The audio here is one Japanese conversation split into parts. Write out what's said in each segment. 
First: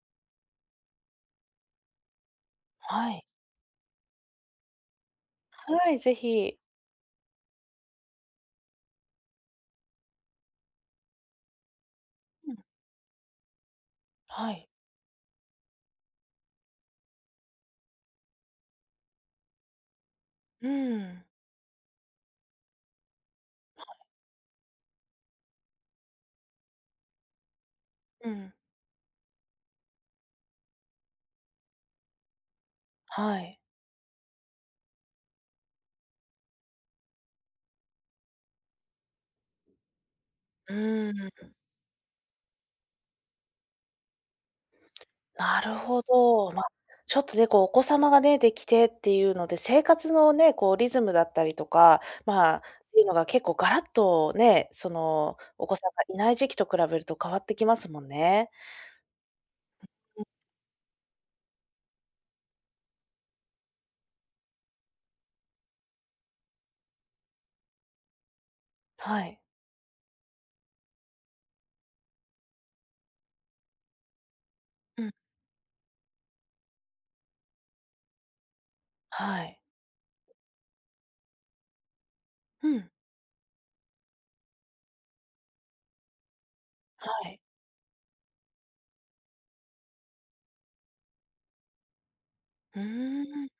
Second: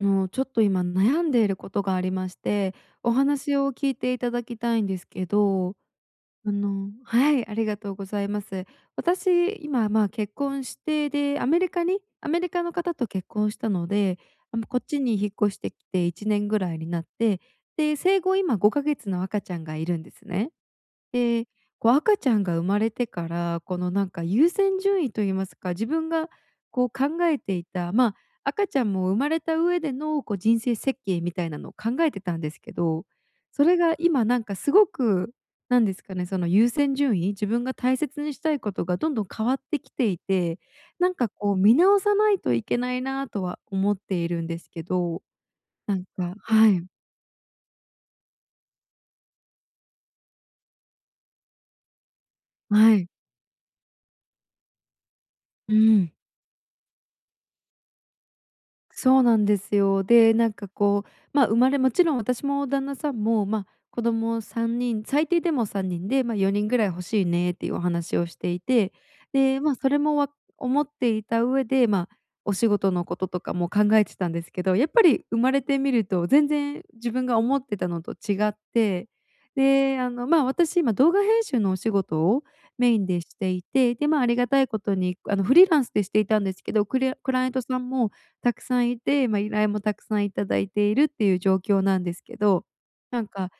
あの、ちょっと今悩んでいることがありまして、はおい。話を聞いていただきたいんですけど、はい、ぜあひ。のはい、ありがとうございます。私、今まあ、結婚して、で、アメリカにアメリうカん。の方と結婚したので、はあ、も、い。こっちに引っ越してきて1年ぐらいになって、で、生後、今5か月の赤ちゃんがいるんですね。うーん。で、こう赤ちゃんが生まれてから、このなんか優先順位と言いますか、自分がこう考えていたまあ、うん。赤ちゃんも生まれた上でのこう人生設計みたいなのを考えてたんですけど、はい。それが今なんかすごく、なんですかね、その優先順位？自分が大切にしたいことがどんどん変わってきていて、うなーんかこん。う見直さないといけないなとは思っているんですけど、なるなほんかど。ま、はい。ちょっとね、こうお子様がねできてっていうので、生活のね、こうリズムだったりとか、まあっはていうい。のが結構ガラッとね、そのおう子さんがん。いない時期と比べると変わってきますもんね。そうなんですよ。で、なんかこう、ま、生まれもちろん私も旦那さんも、ま、子供3人、最低でも3人で、まあ、4人ぐらい欲しいねっていうお話をしていて、はい。で、まあ、それもわ思っていた上で、まあ、お仕事のこととかも考えてたんですけど、やっうぱん。り生まれてみると全然自分が思ってたのと違って、はい。で、あの、まあ、私、今動画編集のお仕事をうん。メインでしていて、で、まあ、ありがたいことにあの、フリーランスでしていたんですけど、クレアはクい。ライアントさんもたくさんいて、ま、依頼もたくさんいただいているっていう状況なんですけど、うーなんん。か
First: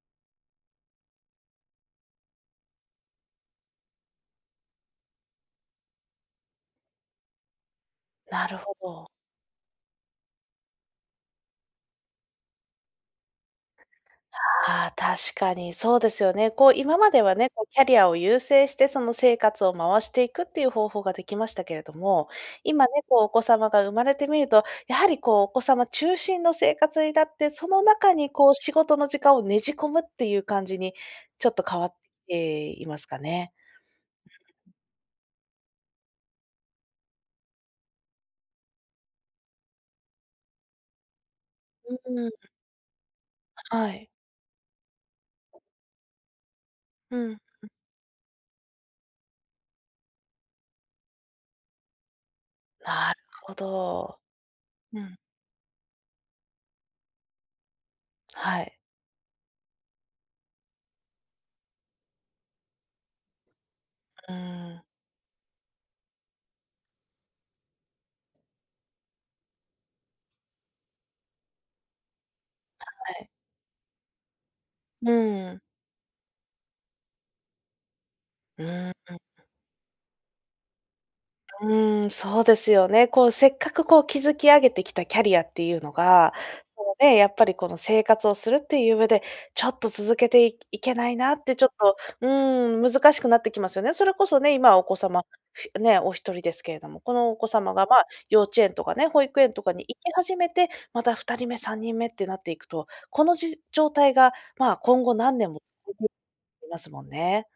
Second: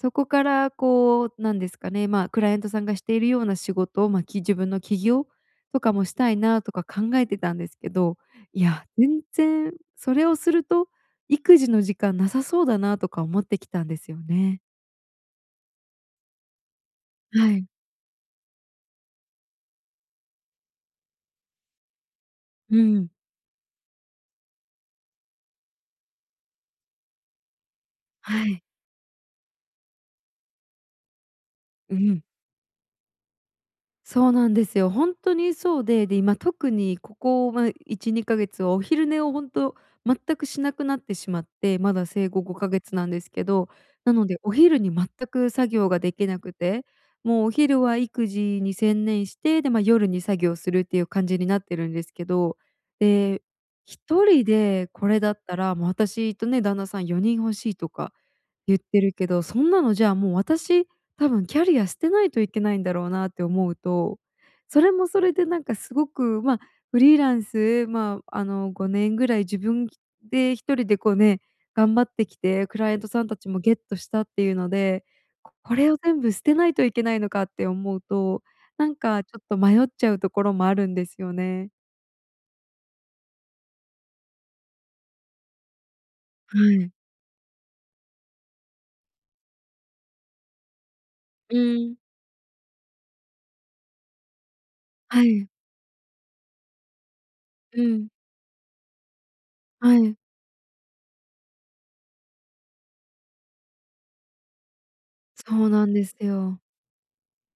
そこからこう、なんですかね、まあ、クライアントさんがしているような仕事、まあ、き自分の起業とかもしたいなとか考えてたんですけど、なるいほやど。全然それをすると育児の時間なさそうだなとか思ってきたんですよね。ああ、確かにそうですよね。こう、今まではね、はこい。う、キャリアを優先してその、生活を回していくっていう方法ができましたけれども、う今ね、ん。こう、お子様が生まれてみると、やはりこう、お子様中心の生活になって、その中にはこう、い。仕事の時間をねじ込むっていう感じにちょっと変わっうん。ていますかね。そうなんですよ、ほんとにそうで、で、今、特にここは1、2か月は、お昼寝をほんと全くしなくなってしまってまうだー生後ん。5か月なんですけど、はい。なのでお昼に全く作業ができなくて、うん。もうお昼は育児に専念して、で、ま、夜に作業するっていう感じになってるんですけど、なで、ほひど。とりでうこん。れだったらも私とね旦那さん、4人欲しいとかはゆい。ってるけど、そんなの、じゃあもう、私、多分キャリア捨てないといけないんだろうなって思うと、うーそん。れもそれでなんかすごくま、フリーランスまあ、あの5年ぐらい自分で1人でこうね、頑張ってきてクライアントはさんい。たちもゲットしたっていうので、うん「こうん。これを全部捨てないといけないのか？」って思うと、うなーん、んう。かちょっと迷っちゃうところもあるんですよね。うーん、そうですよね。こう、せっかくこう、築き上げてきたキャリアっていうのが、はそい。のね、やっぱりこの生活をするっていう上で、ちょっと続けていいけないなってうちょっと、ん。うーん、難しくなってきますよね。それこそね、今はお子は様い。ね、お1人ですけれども、このお子様うが、ま、ん。幼稚園とかね保育園とかに行はきい。始めて、また2人目、3人目ってなっていくと、このじ状態がまあ、今後何年そもうなん続でくすよ。ますもんね。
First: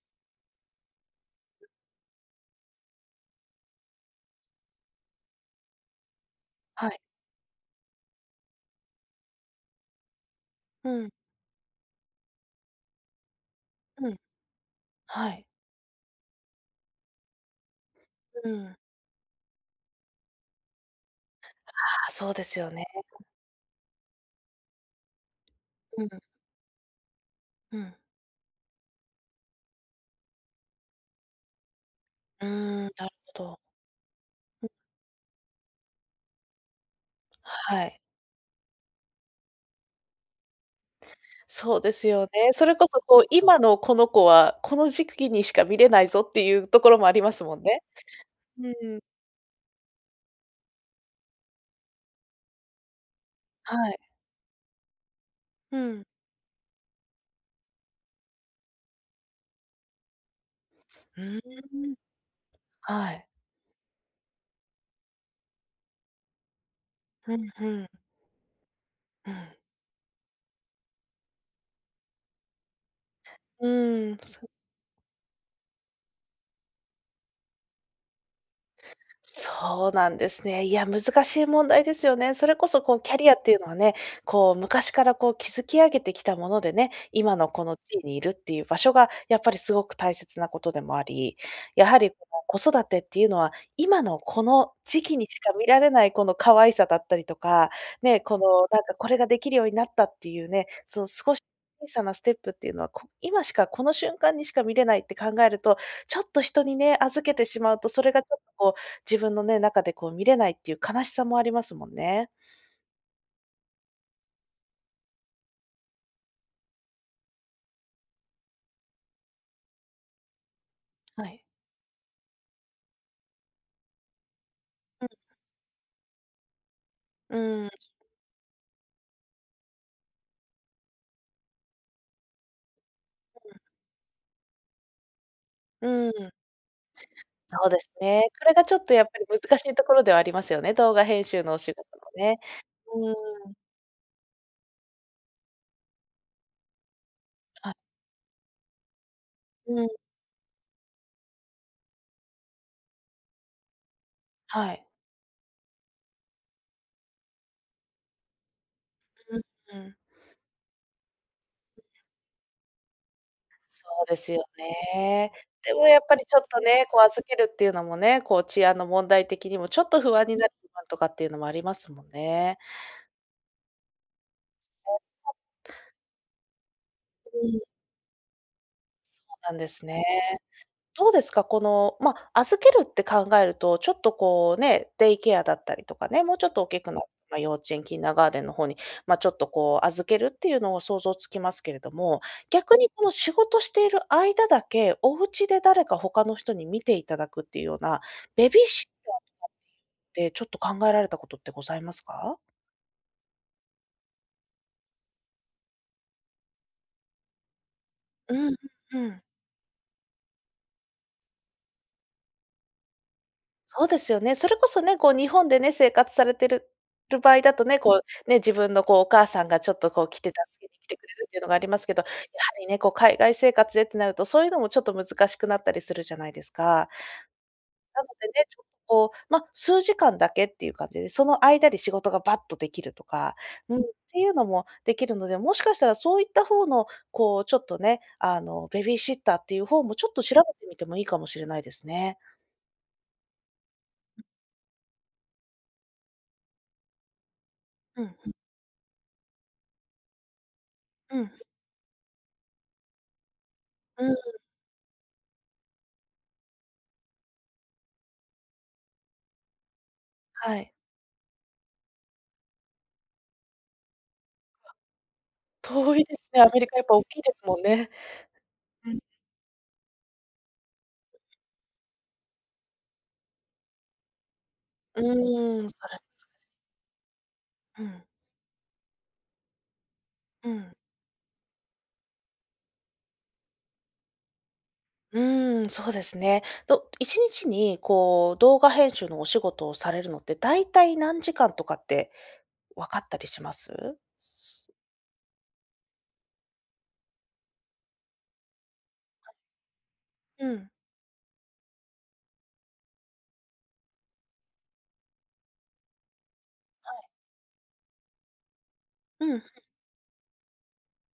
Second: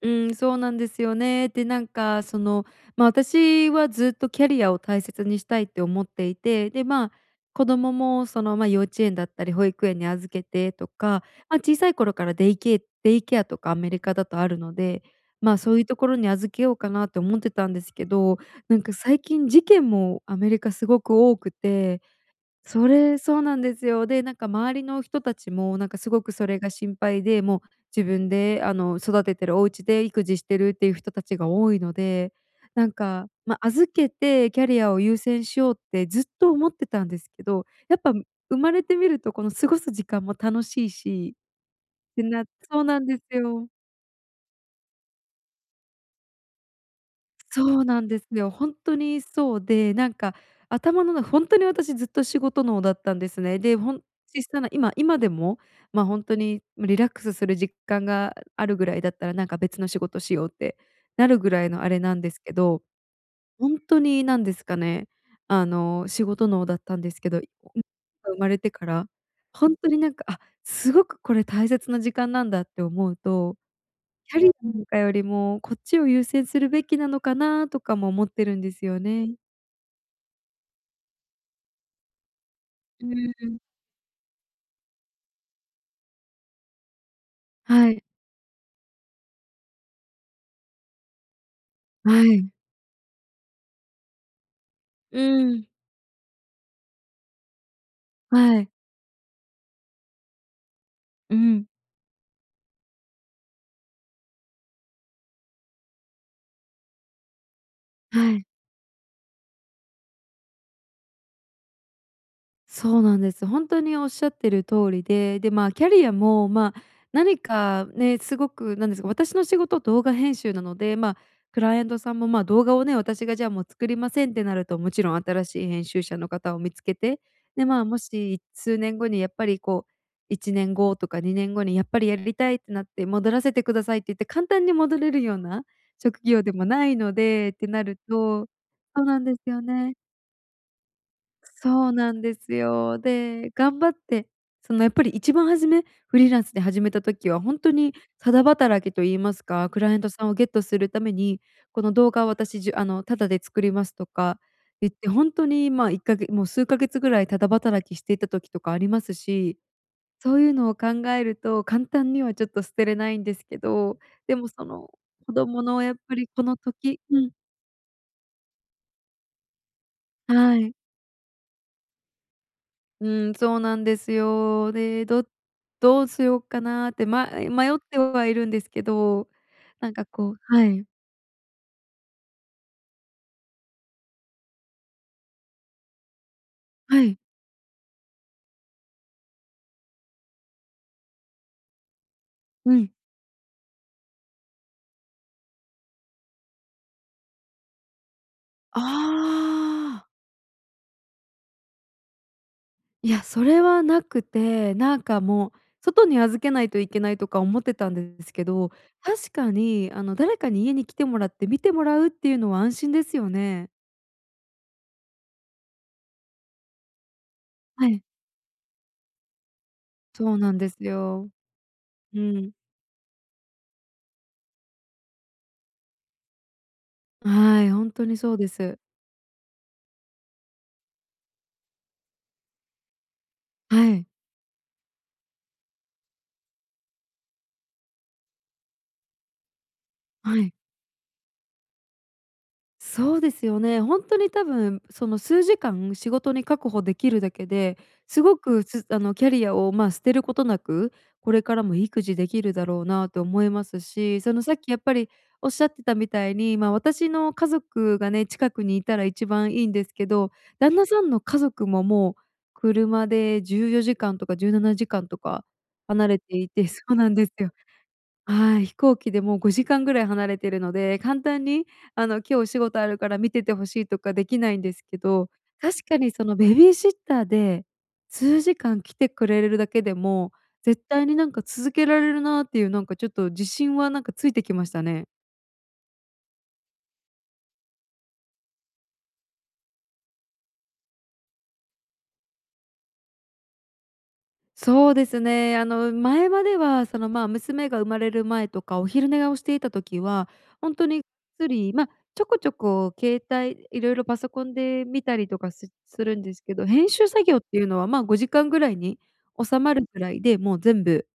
うーん、そうなんですよね、で、なんかその、ま、私はずっとキャリアを大切にしたいって思っていて、で、はい。まあ、子供もその、ま、幼稚園だったり保育園に預けてとうん。か、ま、小さい頃からデイケデイケアとかアメリうカん。だとあるので、はい。まあ、そういうところに預けようかなと思ってたんですけど、うん。なんか最近事件も、アメリカすごく多くあて、あ、そうですよね。それそうなんですよ。で、なんか周りの人たちもなんかうすん。ごくそれが心配で、もううん。自分で、あの、育ててるおうちで育児してるっていう人たちが多いので、うーん、なんなるか、ほま、ど。預けてキャリアを優先しようってずっと思ってたんですけど、はやい。っぱむ生まれてみるとこの過ごす時間も楽しいしそうですってよなね、それそうこなそんでこすう、「今よ。のこの子は、この時期にしか見れないぞ」っていうところもありますもんそね。うなんですよ。ほうんとん。にそうで、なんか頭のなほんとに私ずっと仕事脳だったんですね。で、はほい。んきしたら今今でもうまん。あ、ほんとに、ま、リラックスする時間があるぐらいだったらなんか別の仕事しようってうなーるぐらいのあん。れなんですけど、はい。ほんとになんですかね、あの、仕事脳だったんですけふど、ん、ふこん。が生まれてからうん。ほんとになんか、「あ、すごくこれ大切な時間なんだ」って思うと、うーん、「キャそリなんかよりもこっちを優先するべきなのかな？」とかも思ってるんですよね。そうなんですね、いや、難しい問題ですよね。それこそこう、うキャリーアっていん。うのはね、こう昔からこう、築き上げてきたものでね、今のこの地はい。位にいるっていう、場所がやっぱりすごく大切なことでもありやはりこはい。の子育てっていうのは今のこの時期にしうか見ん。られないこの可愛いさだったりとか、ね、こはのい。なんか、これができるようになったっていうね、その少うし、ん。ちいさなステップっていうのは、こ今しかこの瞬間にしか見れないって考えると、ちょっと人にね、預けてしまうとそれがちはょっとい。こう、自分のね、中でこう見れないっていう悲しさもありますもんね。そうなんです。ほんとにおっしゃってる通りで、で、まあ、キャリアもまあ、なにかねすごくなんですか、私の仕事、動画編集なので、ま、はい。クライアントさんもまあ、動画をね私が、じゃあ、「もう作りません」ってなると、もちろん新しい編集者の方を見つけて、うで、ーん。まあ、もし数年後にやっぱりこう1年後とか2年後に、「やっぱりやりたい」ってなって、「戻らうん。せてください」って言って簡単に戻れるようなうん。職業でもないので、っそてうでなするね。そとれがちょっとやそうっぱなんりです難しよいとこね。ろではありますよね、動画編集のお仕事そうもなんでね、すよ。うーで、ん。頑張ってそのやっぱり一番初め、フリーランスで始めた時はほんとあ。にタダ働きと言いますか、うクん。ライアントさんをゲットするために、「この動画を、私じあの、タダで作ります」とかはい。言って、ほんとにまあ、いっかげもう数ヶ月ぐらいタダ働きしていた時とかありますう、し、うん。そういうのを考えると簡単にはちょっと捨てれないんですけそど、うですでよもそのね。子供でのもやっやっぱぱりりちょこっのとね、こ時う、う預ん。けるっていうのもね、こう、治安の問題的にもちょっと不安になるはい。とかっていうのもありますもんね。うん、そうなんですよ。で、ど どうしようかなってまうん。迷ってはいるんですけど、そうなんですなんね。かこうはい。どうですか、この、ま、預けるって考えると、ちょっとこうね、デイケアだったりとかね、もうちょっと大きくなはっい。幼稚園、キンダーガーテンの方に、ま、ちょっとこう預けるっていうのを想像つきますけれども、う逆にん。この仕事している間だけ、おうちで誰か他の人に見ていただくっていうような、ベビーあシッターさんっあ。て、ちょっと考えられたことってございますか？いや、それはなくて。なんかもう、外に預けないといけない、とか思ってたんですけうんど。うん。確かに、あの誰かに家に来てもらって、見てもらうっていうのは、安心ですよね。そうですよね。それこそね、こう日本でね、生活されてるる場合だとね、はこい。う、ね、自分のこうお母さんが、ちょっとこう来て、そうな助んけでにす来てくれるっよ。ていうのがありますけど。やはうん。りね、こう海外生活でってなると、そういうのもちょっと、難しくなったりするじゃないですか。はい、ほんなとのにでそね、うでちょっとす。こう、ま、数時間だけっていう感じで、その間で仕事がばっとできるとか、うん。はい。ていうのもできるので、もしかしたらそういった方の、こう、ちょっとね、あの、ベビーシッターっていう方も、ちょっと調はべい。てみてもいいかもしれないですね。そうですよね。ほんとん。に多分、その数時間、仕事に確保できるだけで、うんすうん。ごくすあのキャリアを、まあ、捨てることなく、うん。これからも育児できるだろうなと思いますうん。し。そのさっきやっぱり、おっしゃってたみたいに、まあ、私の家族がね、近くにいたら一番いいんですけど。はい。旦那さんの家族も、もう車で14時間とかじゅうなわ、なじかんとか遠い離でれすてね。アいメリてカそやっうぱ、大なんきいですですよ。もんね。はい。飛う行ん。機でも5時間ぐらい離れてるので、簡単に、あの今日お仕事あるから、見てて欲しいとかできないんですけうど。ーん。確そかれでにすそそれの、です。ベビーシッターで、うん。数時間来てくれるだけでも、うん。絶対になんか続けられるなっていう、なんかちょっと自信はなんかついてきましたね。うーん、そうですね。ど1日にこう、動画編集のお仕事をされるのって、だいたい何時間とかって分かったりします？そうですね。あの前までは、その、まあ、娘が生まれる前とか、お昼寝はい。をしていた時は、うん。ほんとにゆっくり、まあ、ちょこちょこ携帯色々パソコンで見たりとかすするんですけど。は編い。集作業っていうのは、まあ、5時間ぐらいにうん、はい。収まるぐらいで、もう全部、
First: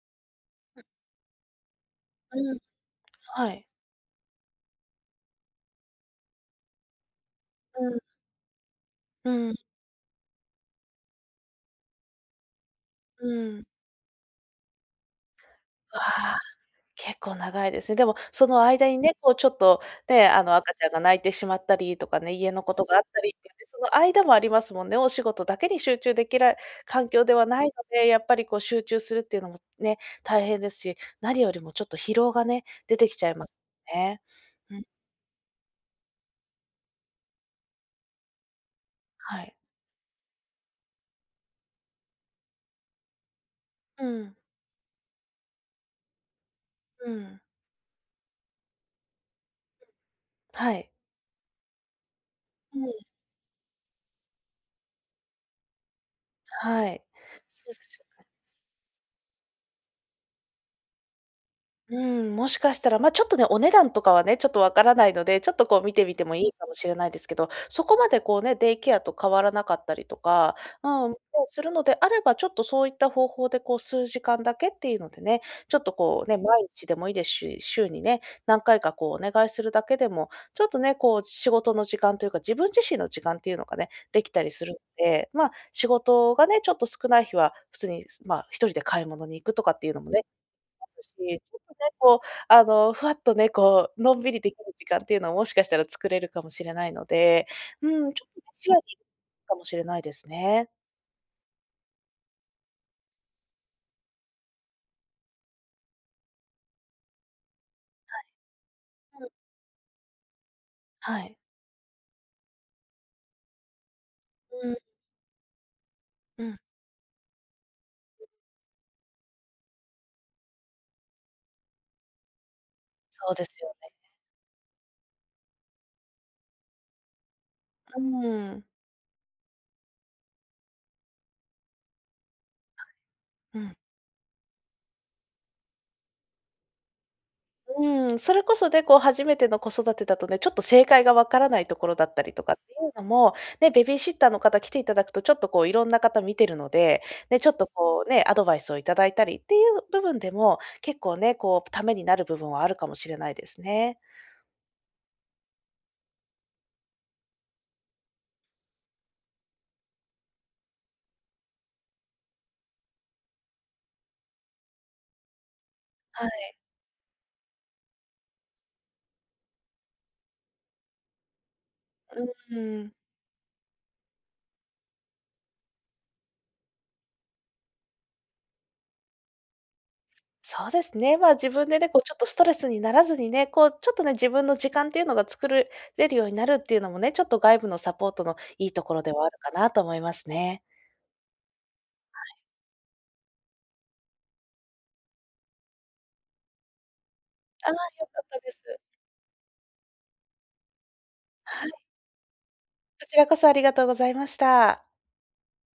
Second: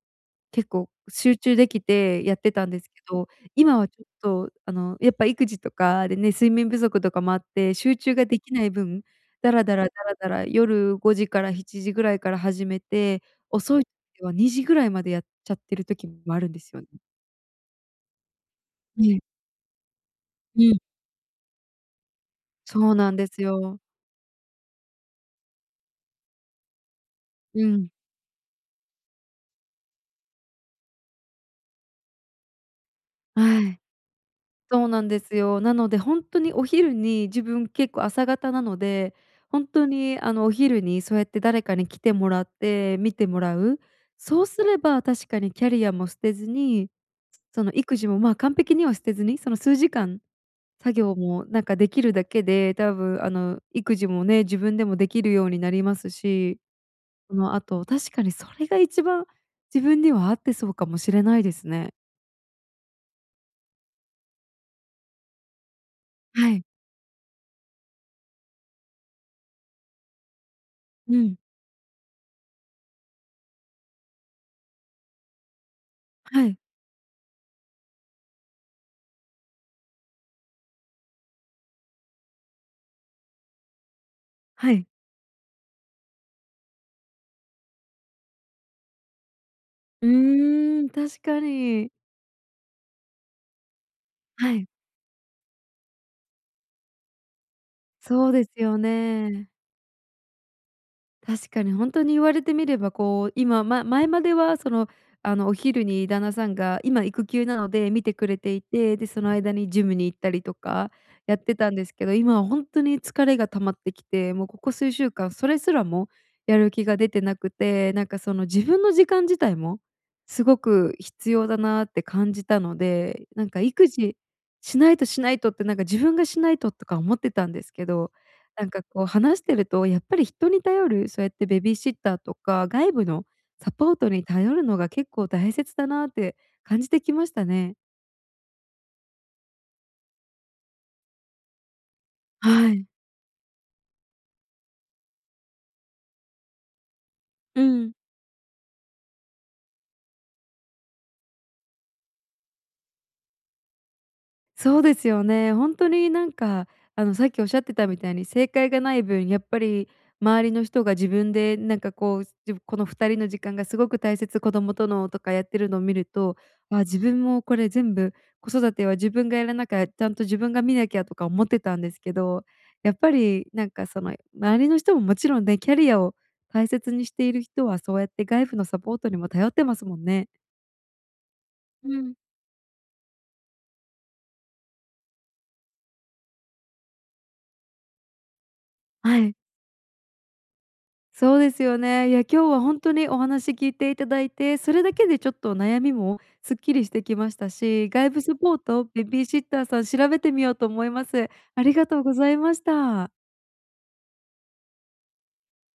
結うん。構集中できて、やってうん。たんですけど。はい。今はちょっとあの、やっぱ育児とかでね、睡眠不足とかもあって、うん。集中ができない分、うダん。ラダラ、ダラダラ夜5時から7時ぐらいから始めて、うん。遅い時は2時 ぐらいまで、やっちゃってるう時もわ。あるんですよね。結構長いですね。でもその間にえね、え。こうちょっとね、あのう赤ん。ちゃんが、泣いてしまったりとかね、家のことそうがあっなんたでり、すでね、そよ。の間もありますもんね。お仕事だけに集中できる環境ではなういのん。で、やっぱりこう、集中するっていうのもね、大変ですし。何よりもちょっと疲労がね、出てきちゃいますはい。ね。うん。そうなんですよ。なのでほんとに、お昼に自分、結構朝型なので、はい。本当にあのお昼に、そうやって誰かに来てもらって、見てもらう。うん。そうすれば、確かにキャリアも捨てずに、うん。その育児も、まあ、完璧には捨てずに、その数時間うん、はい。作業も、なんかできるだけで、うん。多分あの育児もね、自分でもできるようになりますし、はい、そのあそうでと。すよ確かね。に、それが一番自分には、合ってそうかもしれないですね。うん、もしかしたら、ま、ちょっとね、お値段とかはね、ちょっとわからないので、ちょっとこう、見てみてもいはいい。かもしれないですけど。そこまでこうね、デイケアと変わらなかったりとか、うん、もうん。うするのであれば、ちょっとそういった方法で、こう数時間だけっていうのでね。ちょっとこうね、はい。毎日でもいいですし、週にね、何回かこう、お願いするだけでも、ちょっとね、こう仕事の時間というか、自分自身の時間っていうのがね、できたりすはるのい。で。まあ、仕事がね、ちょっと少ない日は、普通に、まあ、1人で買い物に行くとかっていうのうもね、ーまん、すし、確かちょっとね、に。こうあのふわっとね、こうのんびりではきい。る時間っていうのを、もしかしたら作れるかもしれないので。うーん。ちょそうっとねです視野よにね。かもしれないですね。確かに、ほんとに言われてみればこう、今ま前まではその、あの、お昼に旦那さんが、今育休なので見てはくれていて、で、そい、うのん。間にジムに行ったりとかはやい。ってたんですけど、今はほんとに疲れが溜まってきて、もうこうこん。数週間それすらもうやん。る気が出てなくて、なんかその、自分の時間自体もすごく必要だなって感じたので、そうでなんすかよ「育ね。児しないと、しないと」って、なんか「自分がしないと」とか思ってたんですけうど、ん。なんかこう話してると、やっぱり人に頼る、そうやってベビーシッターとか外部のはい。うサん。ポートに頼るのが結構大切だなって感じてきましたね。うん、それこそね、こう初めての子育てだとね、ちょっと正解が分からないところだったりとかっはていい。うのも、ね、ベビーシッターの方来ていただくと、ちょっとこう色んな方見てるので、ね、ちょっうとん。こうね、アドバイスを頂いたりっていう部分でも、結構ね、こう、ためになる部分はあるかもしれないですね。そうですよね。ほんとになんか、あの、さっき仰ってたみたいに正解が無い分、やっぱり、周りの人が自分で、なんかこう、じゅこの二人の時間がすごく大切、子供との、とかやってるの見るはとい。「あ、自分も、これ全部子育ては自分がやらなか、ちゃんと自分が見なきゃ」とか思ってたんですけうん、ど、ふーん。やっぱりなんかその、周りの人ももちろんね、キャリアを大切にしている人はそうやって外部のサポートにも頼ってますもんね。そうですね。ま、自分でね、うこうちょん。っとストレスにならずにね、こうちょっとね、自分の時間っていうのが作るれるようになるっていうのもね、ちょっと外部のサポートのいいところでははあい。るかなと思いますね。そうですよね。いはや、い。今日はほんとにお話聞いていただいて、それだけでちょっと悩みもすっきりしてきましたああ、し、良外か部っサたでポーす。ト、ベビーシッターさん調べてみようと思います。あはい。りがとうございましこた。ちらこそありがとうございました。